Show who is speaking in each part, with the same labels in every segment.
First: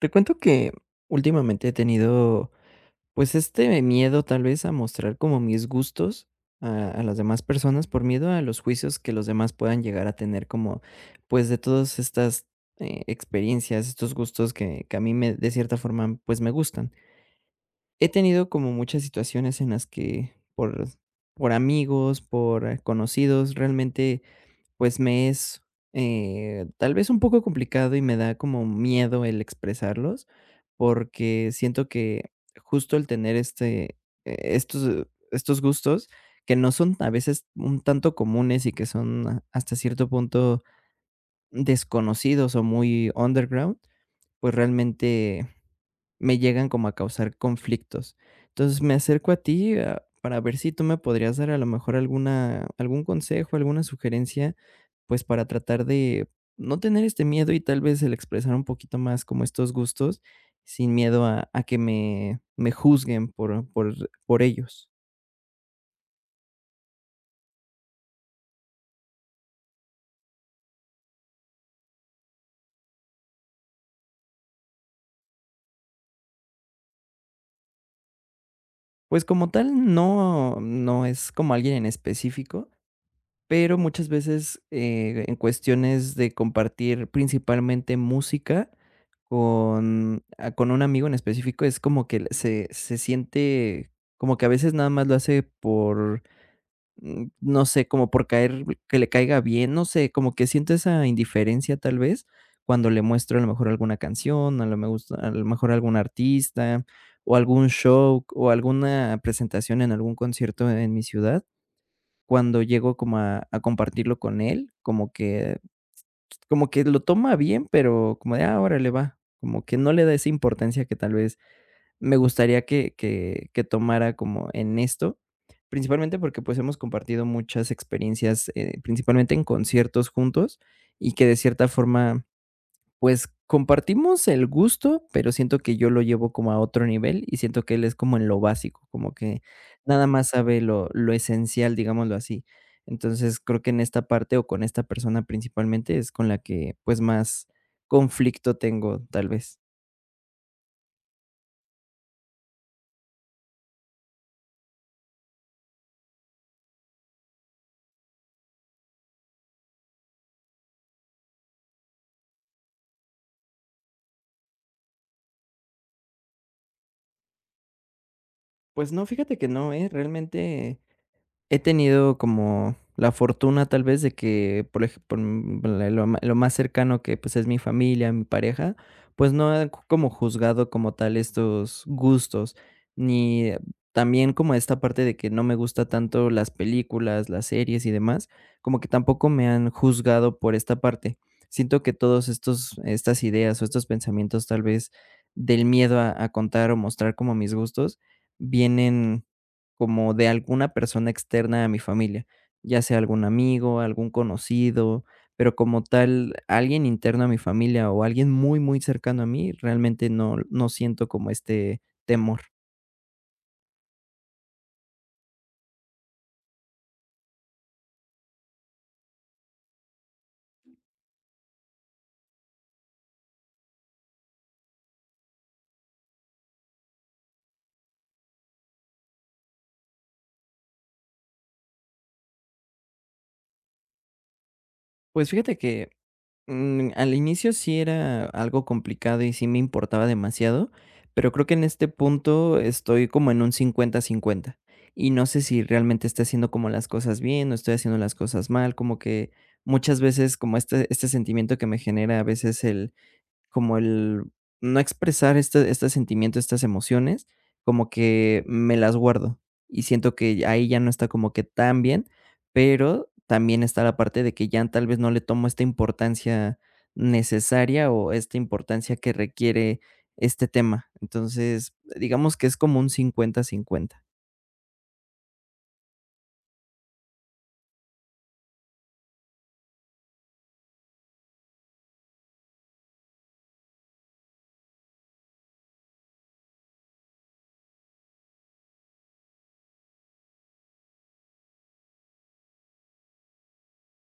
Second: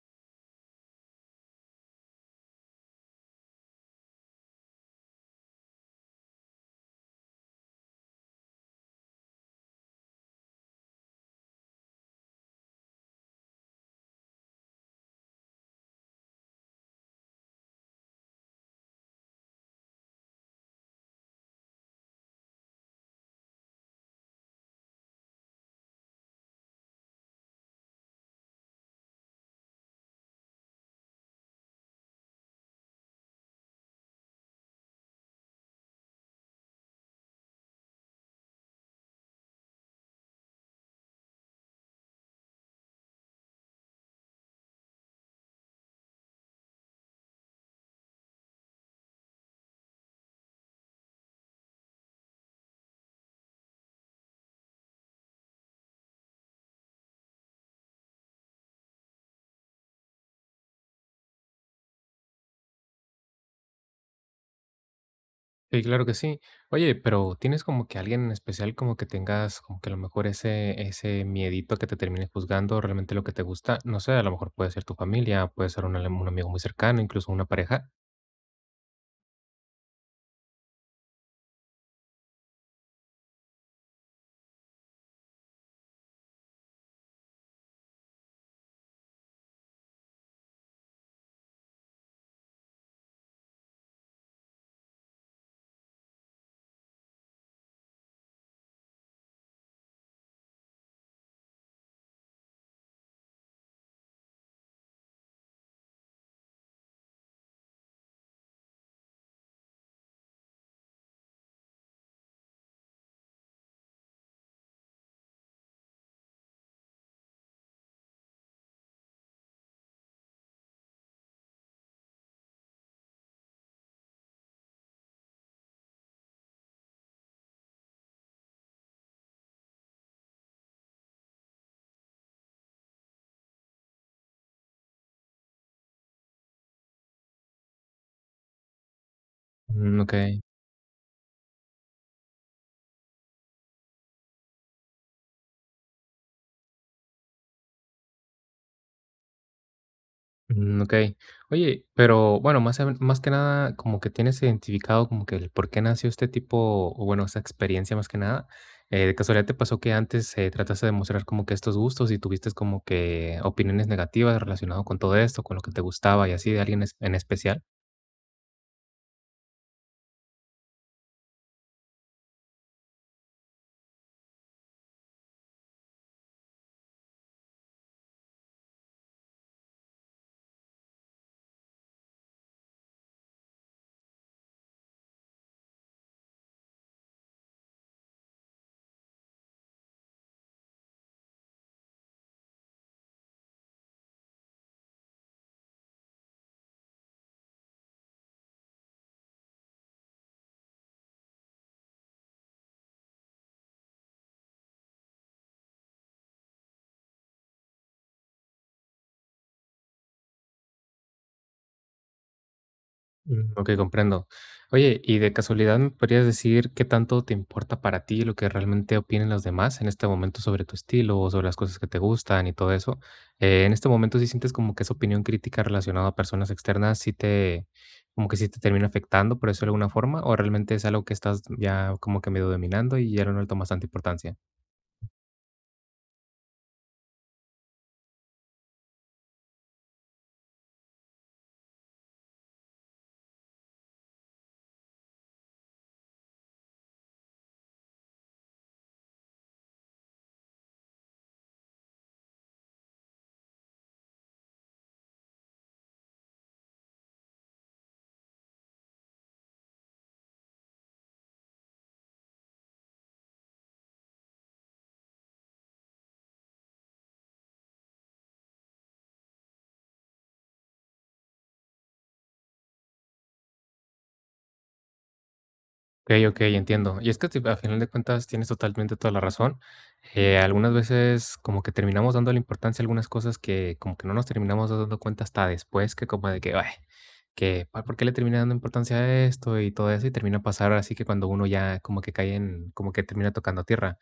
Speaker 1: Te cuento que últimamente he tenido, pues, este miedo tal vez a mostrar como mis gustos a las demás personas por miedo a los juicios que los demás puedan llegar a tener como, pues, de todas estas, experiencias, estos gustos que a mí me de cierta forma, pues, me gustan. He tenido como muchas situaciones en las que por amigos, por conocidos, realmente pues me es, tal vez un poco complicado y me da como miedo el expresarlos, porque siento que justo el tener estos gustos que no son a veces un tanto comunes y que son hasta cierto punto desconocidos o muy underground, pues realmente me llegan como a causar conflictos. Entonces, me acerco a ti, para ver si tú me podrías dar a lo mejor alguna algún consejo, alguna sugerencia, pues, para tratar de no tener este miedo y tal vez el expresar un poquito más como estos gustos sin miedo a que me juzguen por ellos.
Speaker 2: Sí, claro que sí. Oye, pero ¿tienes como que alguien en especial como que tengas como que a lo mejor ese miedito que te termine juzgando realmente lo que te gusta? No sé, a lo mejor puede ser tu familia, puede ser un, ale- un amigo muy cercano, incluso una pareja.
Speaker 1: Pues, como tal, no es como alguien en específico, pero muchas veces, en cuestiones de compartir principalmente música con con un amigo en específico, es como que se siente como que a veces nada más lo hace por, no sé, como por caer que le caiga bien, no sé, como que siento esa indiferencia, tal vez, cuando le muestro a lo mejor alguna canción, a lo me gusta a lo mejor algún artista, o algún show, o alguna presentación en algún concierto en mi ciudad. Cuando llego como a compartirlo con él, como que lo toma bien, pero como de: "Ah, órale, va", como que no le da esa importancia que tal vez me gustaría que tomara como en esto, principalmente porque, pues, hemos compartido muchas experiencias, principalmente en conciertos juntos, y que de cierta forma pues, compartimos el gusto, pero siento que yo lo llevo como a otro nivel, y siento que él es como en lo básico, como que
Speaker 2: Mm,
Speaker 1: nada
Speaker 2: ok.
Speaker 1: más sabe lo esencial, digámoslo así. Entonces, creo que en esta parte, o con esta persona principalmente, es con la que, pues, más conflicto tengo, tal vez.
Speaker 2: Mm, okey. Oye, pero bueno, más a más que nada, como que tienes identificado como que el por qué nació este tipo, o bueno, esa experiencia más que nada, ¿de casualidad te pasó que antes, trataste de mostrar como que estos gustos y tuviste como que opiniones negativas relacionado con todo esto, con lo que te gustaba y así de alguien es en especial?
Speaker 1: Pues no, fíjate que no, ¿eh? Realmente he tenido como la fortuna tal vez de que, por ejemplo, lo más cercano que pues es mi familia, mi pareja, pues no he como juzgado como tal estos gustos, ni también como esta parte de que no me gusta tanto las películas, las series y demás, como que tampoco me han juzgado por esta parte. Siento que todos estas ideas o estos pensamientos tal vez del miedo a contar o mostrar como mis gustos, vienen como de alguna persona externa a mi familia, ya sea algún amigo, algún conocido, pero como tal, alguien interno a mi familia o alguien muy, muy cercano a mí, realmente no siento como este temor.
Speaker 2: Mm, okey, comprendo. Oye, y de casualidad, ¿me podrías decir qué tanto te importa para ti lo que realmente opinen los demás en este momento sobre tu estilo o sobre las cosas que te gustan y todo eso? En este momento, ¿sí sientes como que esa opinión crítica relacionada a personas externas sí te como que sí te termina afectando, por eso de alguna forma, o realmente es algo que estás ya como que medio dominando y ya no le tomas tanta importancia?
Speaker 1: Pues fíjate que al inicio sí era algo complicado y sí me importaba demasiado, pero creo que en este punto estoy como en un cincuenta-cincuenta y no sé si realmente estoy haciendo como las cosas bien o estoy haciendo las cosas mal, como que muchas veces como este sentimiento que me genera a veces el como el no expresar este sentimiento, estas emociones, como que me las guardo, y siento que ahí ya no está como que tan bien, pero también está la parte de que ya tal vez no le tomo esta importancia necesaria o esta importancia que requiere este tema. Entonces, digamos que es como un cincuenta cincuenta.
Speaker 2: Okey, okey, entiendo. Y es que, si, a final de cuentas, tienes totalmente toda la razón. Algunas veces como que terminamos dándole importancia a algunas cosas que como que no nos terminamos dando cuenta hasta después, que como de que, ay, que pa ¿por qué le terminé dando importancia a esto? Y todo eso, y termina pasar así que cuando uno ya como que cae en como que termina tocando tierra.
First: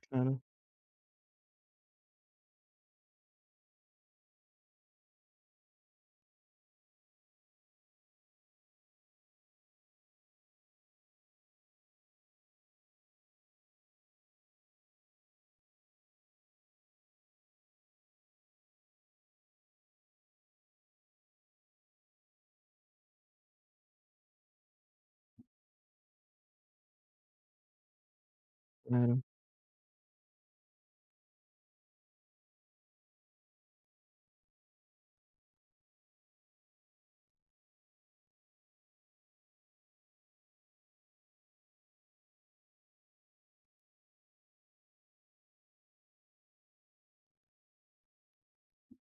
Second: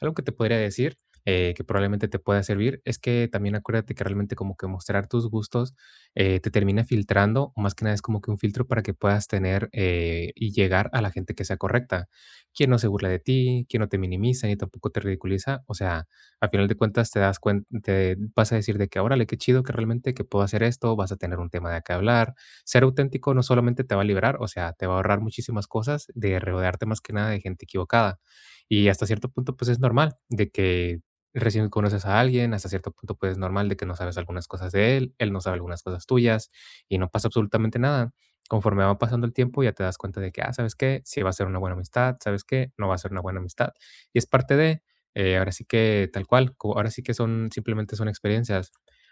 Speaker 2: Algo que te
Speaker 1: Claro,
Speaker 2: podría decir, que probablemente te pueda servir, es que también acuérdate que realmente como que mostrar tus gustos te termina filtrando, o más que nada es como que un filtro para que puedas tener y llegar a la gente que sea correcta, quien no se burla de ti, quien no te minimiza ni tampoco te ridiculiza, o sea, a final de cuentas te das cuenta, te vas a decir de que, órale, qué chido que realmente que puedo hacer esto, vas a tener un tema de qué hablar, ser auténtico no solamente te va a liberar, o sea, te va a ahorrar muchísimas cosas de rodearte más que nada de gente equivocada. Y hasta
Speaker 1: claro.
Speaker 2: cierto punto, pues es normal de que recién conoces a alguien, hasta cierto punto, pues, es normal de que no sabes algunas cosas de él, él no sabe algunas cosas tuyas, y no pasa absolutamente nada. Conforme va pasando el tiempo, ya te das cuenta de que, ah, ¿sabes qué? Sí va a ser una buena amistad, ¿sabes qué? No va a ser una buena amistad. Y es parte de, ahora sí que tal cual, co- ahora sí que son, simplemente son experiencias.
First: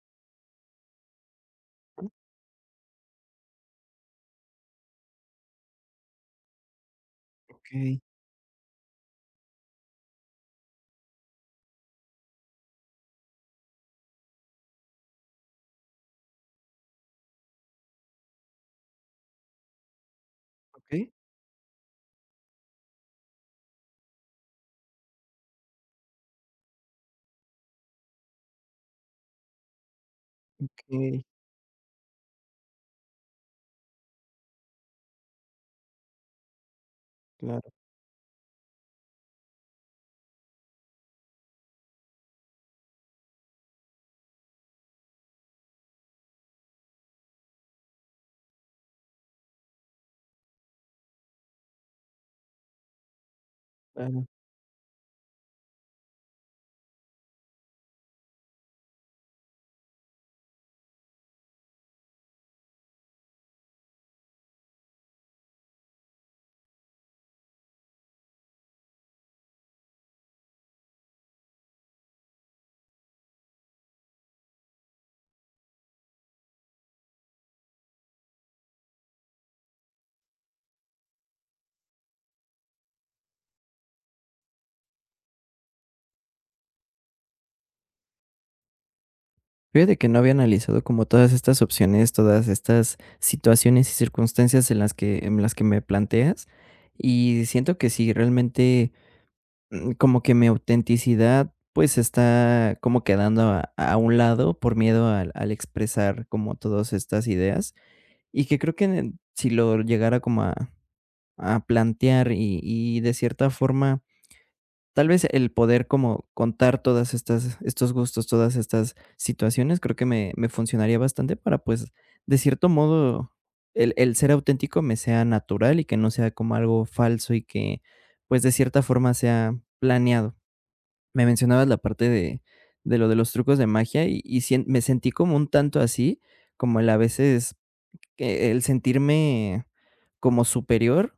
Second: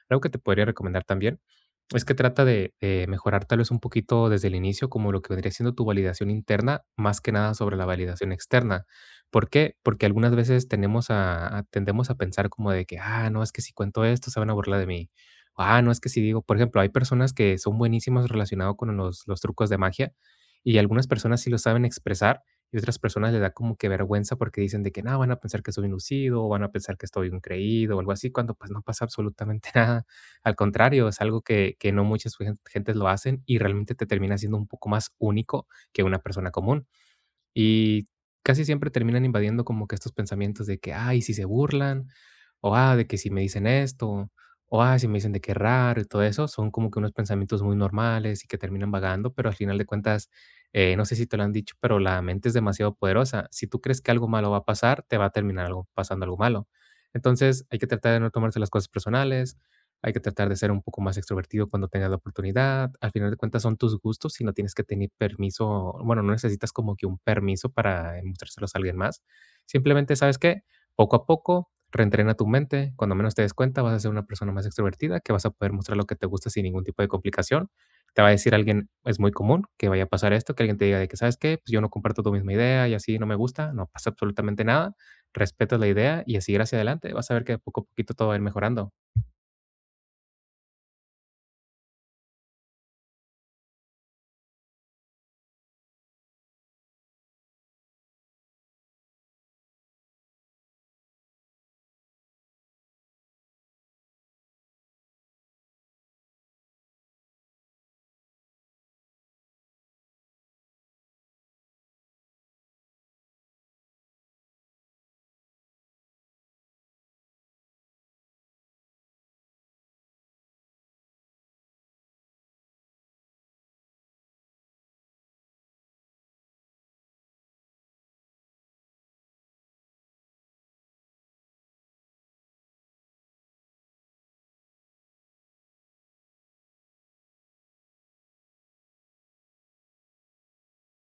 Speaker 2: Algo que te podría recomendar también es que trata de mejorar tal vez un poquito desde el inicio, como lo que vendría siendo tu validación interna, más que nada sobre la
Speaker 1: Okey,
Speaker 2: validación externa. ¿Por qué? Porque algunas veces tenemos a tendemos a pensar como de que: "Ah, no, es que si cuento esto se van a burlar de mí". Ah, no, es que si digo, por ejemplo, hay personas que son buenísimas relacionado con los trucos de magia, y algunas
Speaker 1: okey,
Speaker 2: personas sí lo saben expresar, y otras personas les da como que vergüenza porque dicen de que: "No, van a pensar que soy un lucido, o van a pensar que estoy un creído", o algo así, cuando, pues, no pasa absolutamente nada. Al contrario, es
Speaker 1: okey,
Speaker 2: algo que no muchas gen gentes lo hacen, y realmente te termina siendo un poco más único que una persona común.
Speaker 1: claro,
Speaker 2: Y casi siempre terminan invadiendo como que estos pensamientos de que, ay, si se burlan, o ah, de que si me dicen esto, o ah, si me dicen de qué raro y todo eso, son como que unos pensamientos muy normales y que terminan vagando, pero al final de cuentas, no sé si te lo han dicho, pero la mente es demasiado poderosa. Si tú crees que
Speaker 1: claro.
Speaker 2: algo malo va a pasar, te va a terminar algo, pasando algo malo. Entonces hay que tratar de no tomarse las cosas personales, hay que tratar de ser un poco más extrovertido cuando tengas la oportunidad. Al final de cuentas son tus gustos y no tienes que tener permiso, bueno, no necesitas como que un permiso para mostrárselos a alguien más. Simplemente, ¿sabes qué? Poco a poco, reentrena tu mente. Cuando menos te des cuenta, vas a ser una persona más extrovertida, que vas a poder mostrar lo que te gusta sin ningún tipo de complicación. Te va a decir alguien, es muy común que vaya a pasar esto, que alguien te diga de que, ¿sabes qué? Pues yo no comparto tu misma idea y así no me gusta, no pasa absolutamente nada. Respetas la idea y a seguir hacia adelante. Vas a ver que de poco a poquito todo va a ir mejorando.
Speaker 1: Fíjate que no había analizado como todas estas opciones, todas estas situaciones y circunstancias en las que me planteas, y siento que sí, realmente, mm, como que mi autenticidad, pues, está como quedando a un lado por miedo al expresar como todas estas ideas, y que creo que si lo llegara como a plantear y de cierta forma tal vez el poder como contar todas estas estos gustos, todas estas situaciones, creo que me funcionaría bastante para, pues, de cierto modo, el ser auténtico me sea natural y que no sea como algo falso y que, pues, de cierta forma sea planeado. Me mencionabas la parte de lo de los trucos de magia y sien me sentí como un tanto así, como el a veces que el sentirme como superior,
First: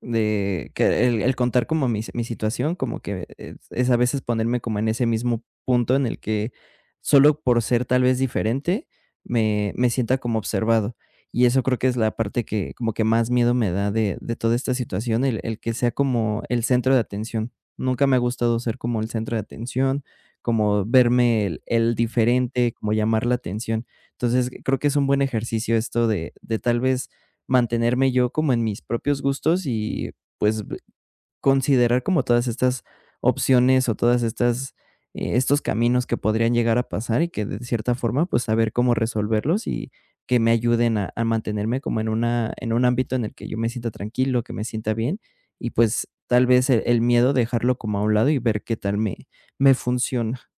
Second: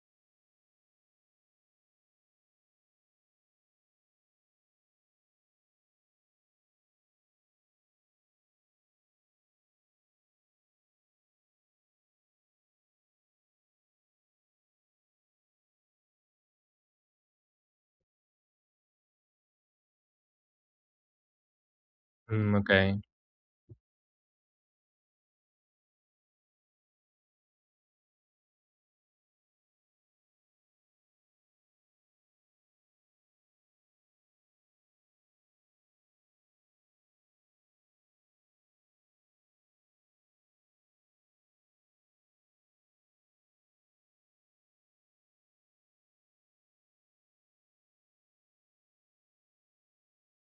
Speaker 1: de que el contar como mi situación, como que es a veces ponerme como en ese mismo punto en el que solo por ser tal vez diferente, me sienta como observado. Y eso creo que es la parte que como que más miedo me da de toda esta situación, el que sea como el centro de atención. Nunca me ha gustado ser como el centro de atención, como verme el
Speaker 2: Mm, ok.
Speaker 1: diferente, como llamar la atención. Entonces, creo que es un buen ejercicio esto de tal vez mantenerme yo como en mis propios gustos y, pues, b considerar como todas estas opciones o todas estas, estos caminos que podrían llegar a pasar y que de cierta forma, pues, saber cómo resolverlos y que me ayuden a mantenerme como en una en un ámbito en el que yo me sienta tranquilo, que me sienta bien y, pues, tal vez el miedo dejarlo como a un lado y ver qué tal me funciona.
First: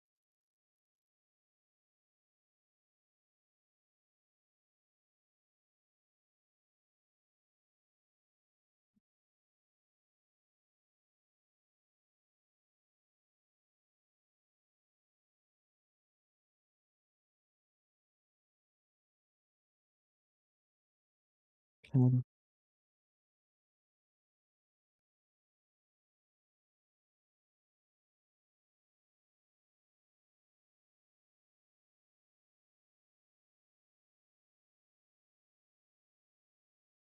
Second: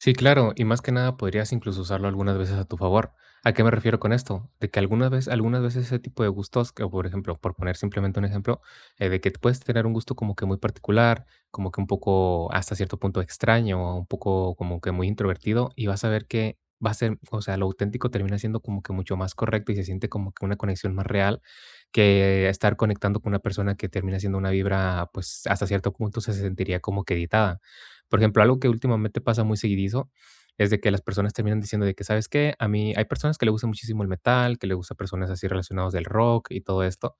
Speaker 2: Sí, claro, y más que nada podrías incluso usarlo algunas veces a tu favor. ¿A qué me refiero con esto? De que algunas veces ese tipo de gustos, que por ejemplo, por poner simplemente un ejemplo, de que puedes tener un gusto como que muy particular, como que un poco hasta cierto punto extraño, un poco como que muy introvertido, y vas a ver que va a ser, o sea, lo auténtico termina siendo como que mucho más correcto y se siente como que una conexión más real
Speaker 1: Claro,
Speaker 2: que estar conectando con una persona que termina siendo una vibra, pues hasta cierto punto se sentiría como que editada. Por ejemplo, algo que últimamente pasa muy seguidizo es de que las personas terminan diciendo de que, ¿sabes qué? A mí hay personas que le gusta muchísimo el metal, que le gusta personas así relacionados del rock y todo esto,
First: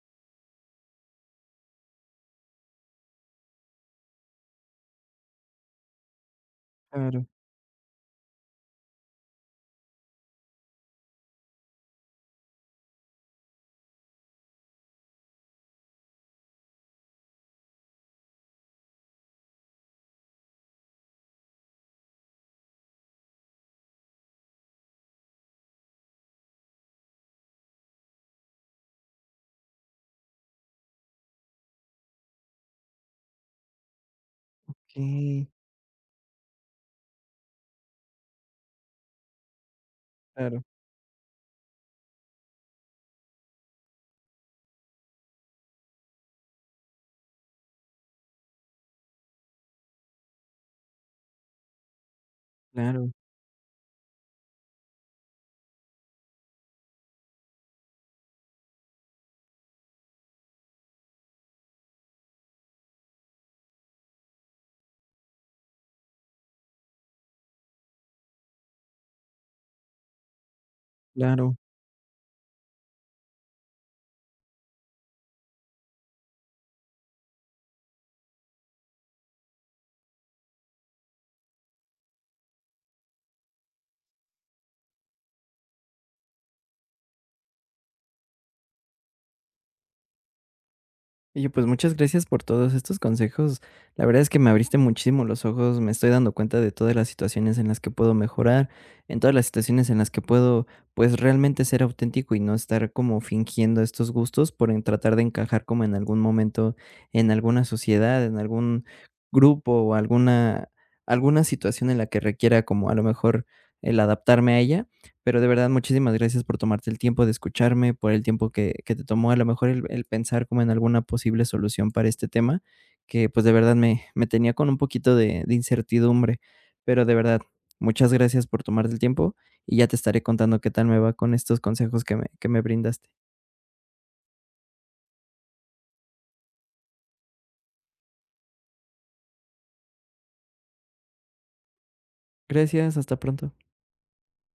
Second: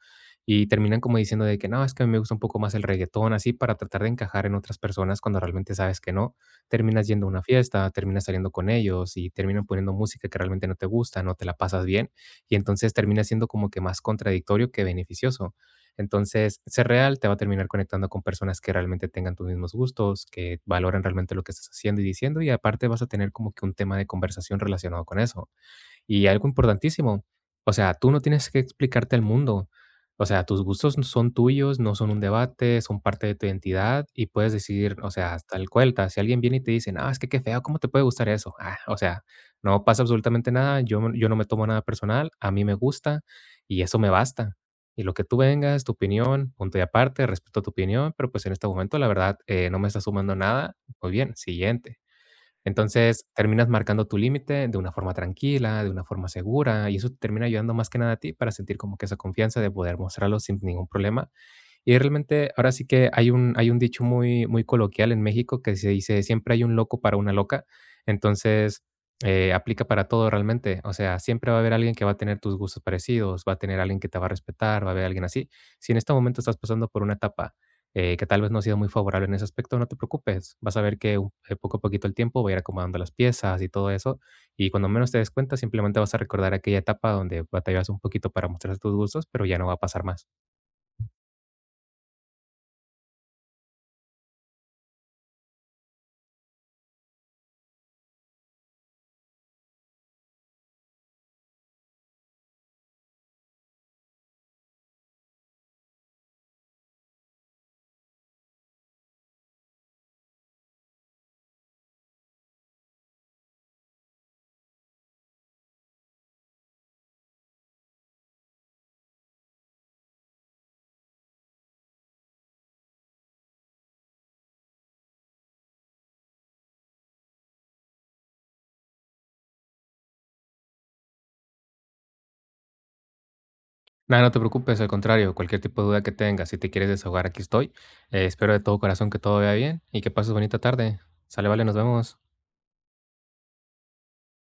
Speaker 2: y terminan como diciendo de que no, es que a mí me gusta un poco más el reggaetón, así para tratar de encajar en otras personas cuando realmente sabes que no. Terminas
Speaker 1: claro,
Speaker 2: yendo a una fiesta, terminas saliendo con ellos y terminan poniendo música que realmente no te gusta, no te la pasas bien, y entonces termina siendo como que más contradictorio que beneficioso. Entonces, ser real te va a terminar conectando con personas que realmente tengan tus mismos gustos, que valoren realmente lo que estás haciendo y diciendo, y aparte vas a tener como que un tema de conversación relacionado con eso. Y algo importantísimo, o sea, tú no tienes que explicarte al mundo. O sea, tus gustos n- son tuyos, no son un debate, son parte de tu identidad y puedes decidir, o sea,
Speaker 1: okey,
Speaker 2: tal cual, ta- si alguien viene y te dice, no, es que qué feo, ¿cómo te puede gustar eso? Ah, o sea, no pasa absolutamente
Speaker 1: claro,
Speaker 2: nada, yo, no- yo no me tomo nada personal, a mí me gusta y eso me basta. Y lo que tú vengas, tu opinión, punto y aparte, respeto tu opinión, pero pues en este momento, la verdad, no me está sumando nada. Muy bien, siguiente.
Speaker 1: claro,
Speaker 2: Entonces, terminas marcando tu límite de una forma tranquila, de una forma segura, y eso te termina ayudando más que nada a ti para sentir como que esa confianza de poder mostrarlo sin ningún problema. Y realmente ahora sí que hay un dicho muy muy coloquial en México que se dice: "Siempre hay un loco para una loca". Entonces, aplica para todo realmente. O sea, siempre
Speaker 1: claro.
Speaker 2: va a haber alguien que va a tener tus gustos parecidos, va a tener alguien que te va a respetar, va a haber alguien así. Si en este momento estás pasando por una etapa, que tal vez no ha sido muy favorable en ese aspecto, no te preocupes. Vas a ver que un poco a poquito el tiempo va a ir acomodando las piezas y todo eso. Y cuando menos te des cuenta, simplemente vas a recordar aquella etapa donde batallabas un poquito para mostrar tus gustos, pero ya no va a pasar más.
Speaker 1: Oye, pues muchas gracias por todos estos consejos. La verdad es que me abriste muchísimo los ojos. Me estoy dando cuenta de todas las situaciones en las que puedo mejorar, en todas las situaciones en las que puedo, pues realmente ser auténtico y no estar como fingiendo estos gustos por en tratar de encajar como en algún momento en alguna sociedad, en algún grupo o alguna, alguna situación en la que requiera como a lo mejor el adaptarme a ella. Pero de verdad, muchísimas gracias por tomarte el tiempo de escucharme, por el tiempo que te tomó a lo mejor el pensar como en alguna posible solución para este tema, que pues de verdad me, me tenía con un poquito de incertidumbre. Pero de verdad, muchas gracias por tomarte el tiempo y ya te estaré contando qué tal me va con estos consejos que me brindaste.
Speaker 2: Nada, no te preocupes, al contrario, cualquier tipo de duda que tengas, si te quieres desahogar, aquí estoy. Espero de todo corazón que todo vaya bien y que pases bonita tarde. Sale, vale, nos vemos.
Speaker 1: Gracias, hasta pronto.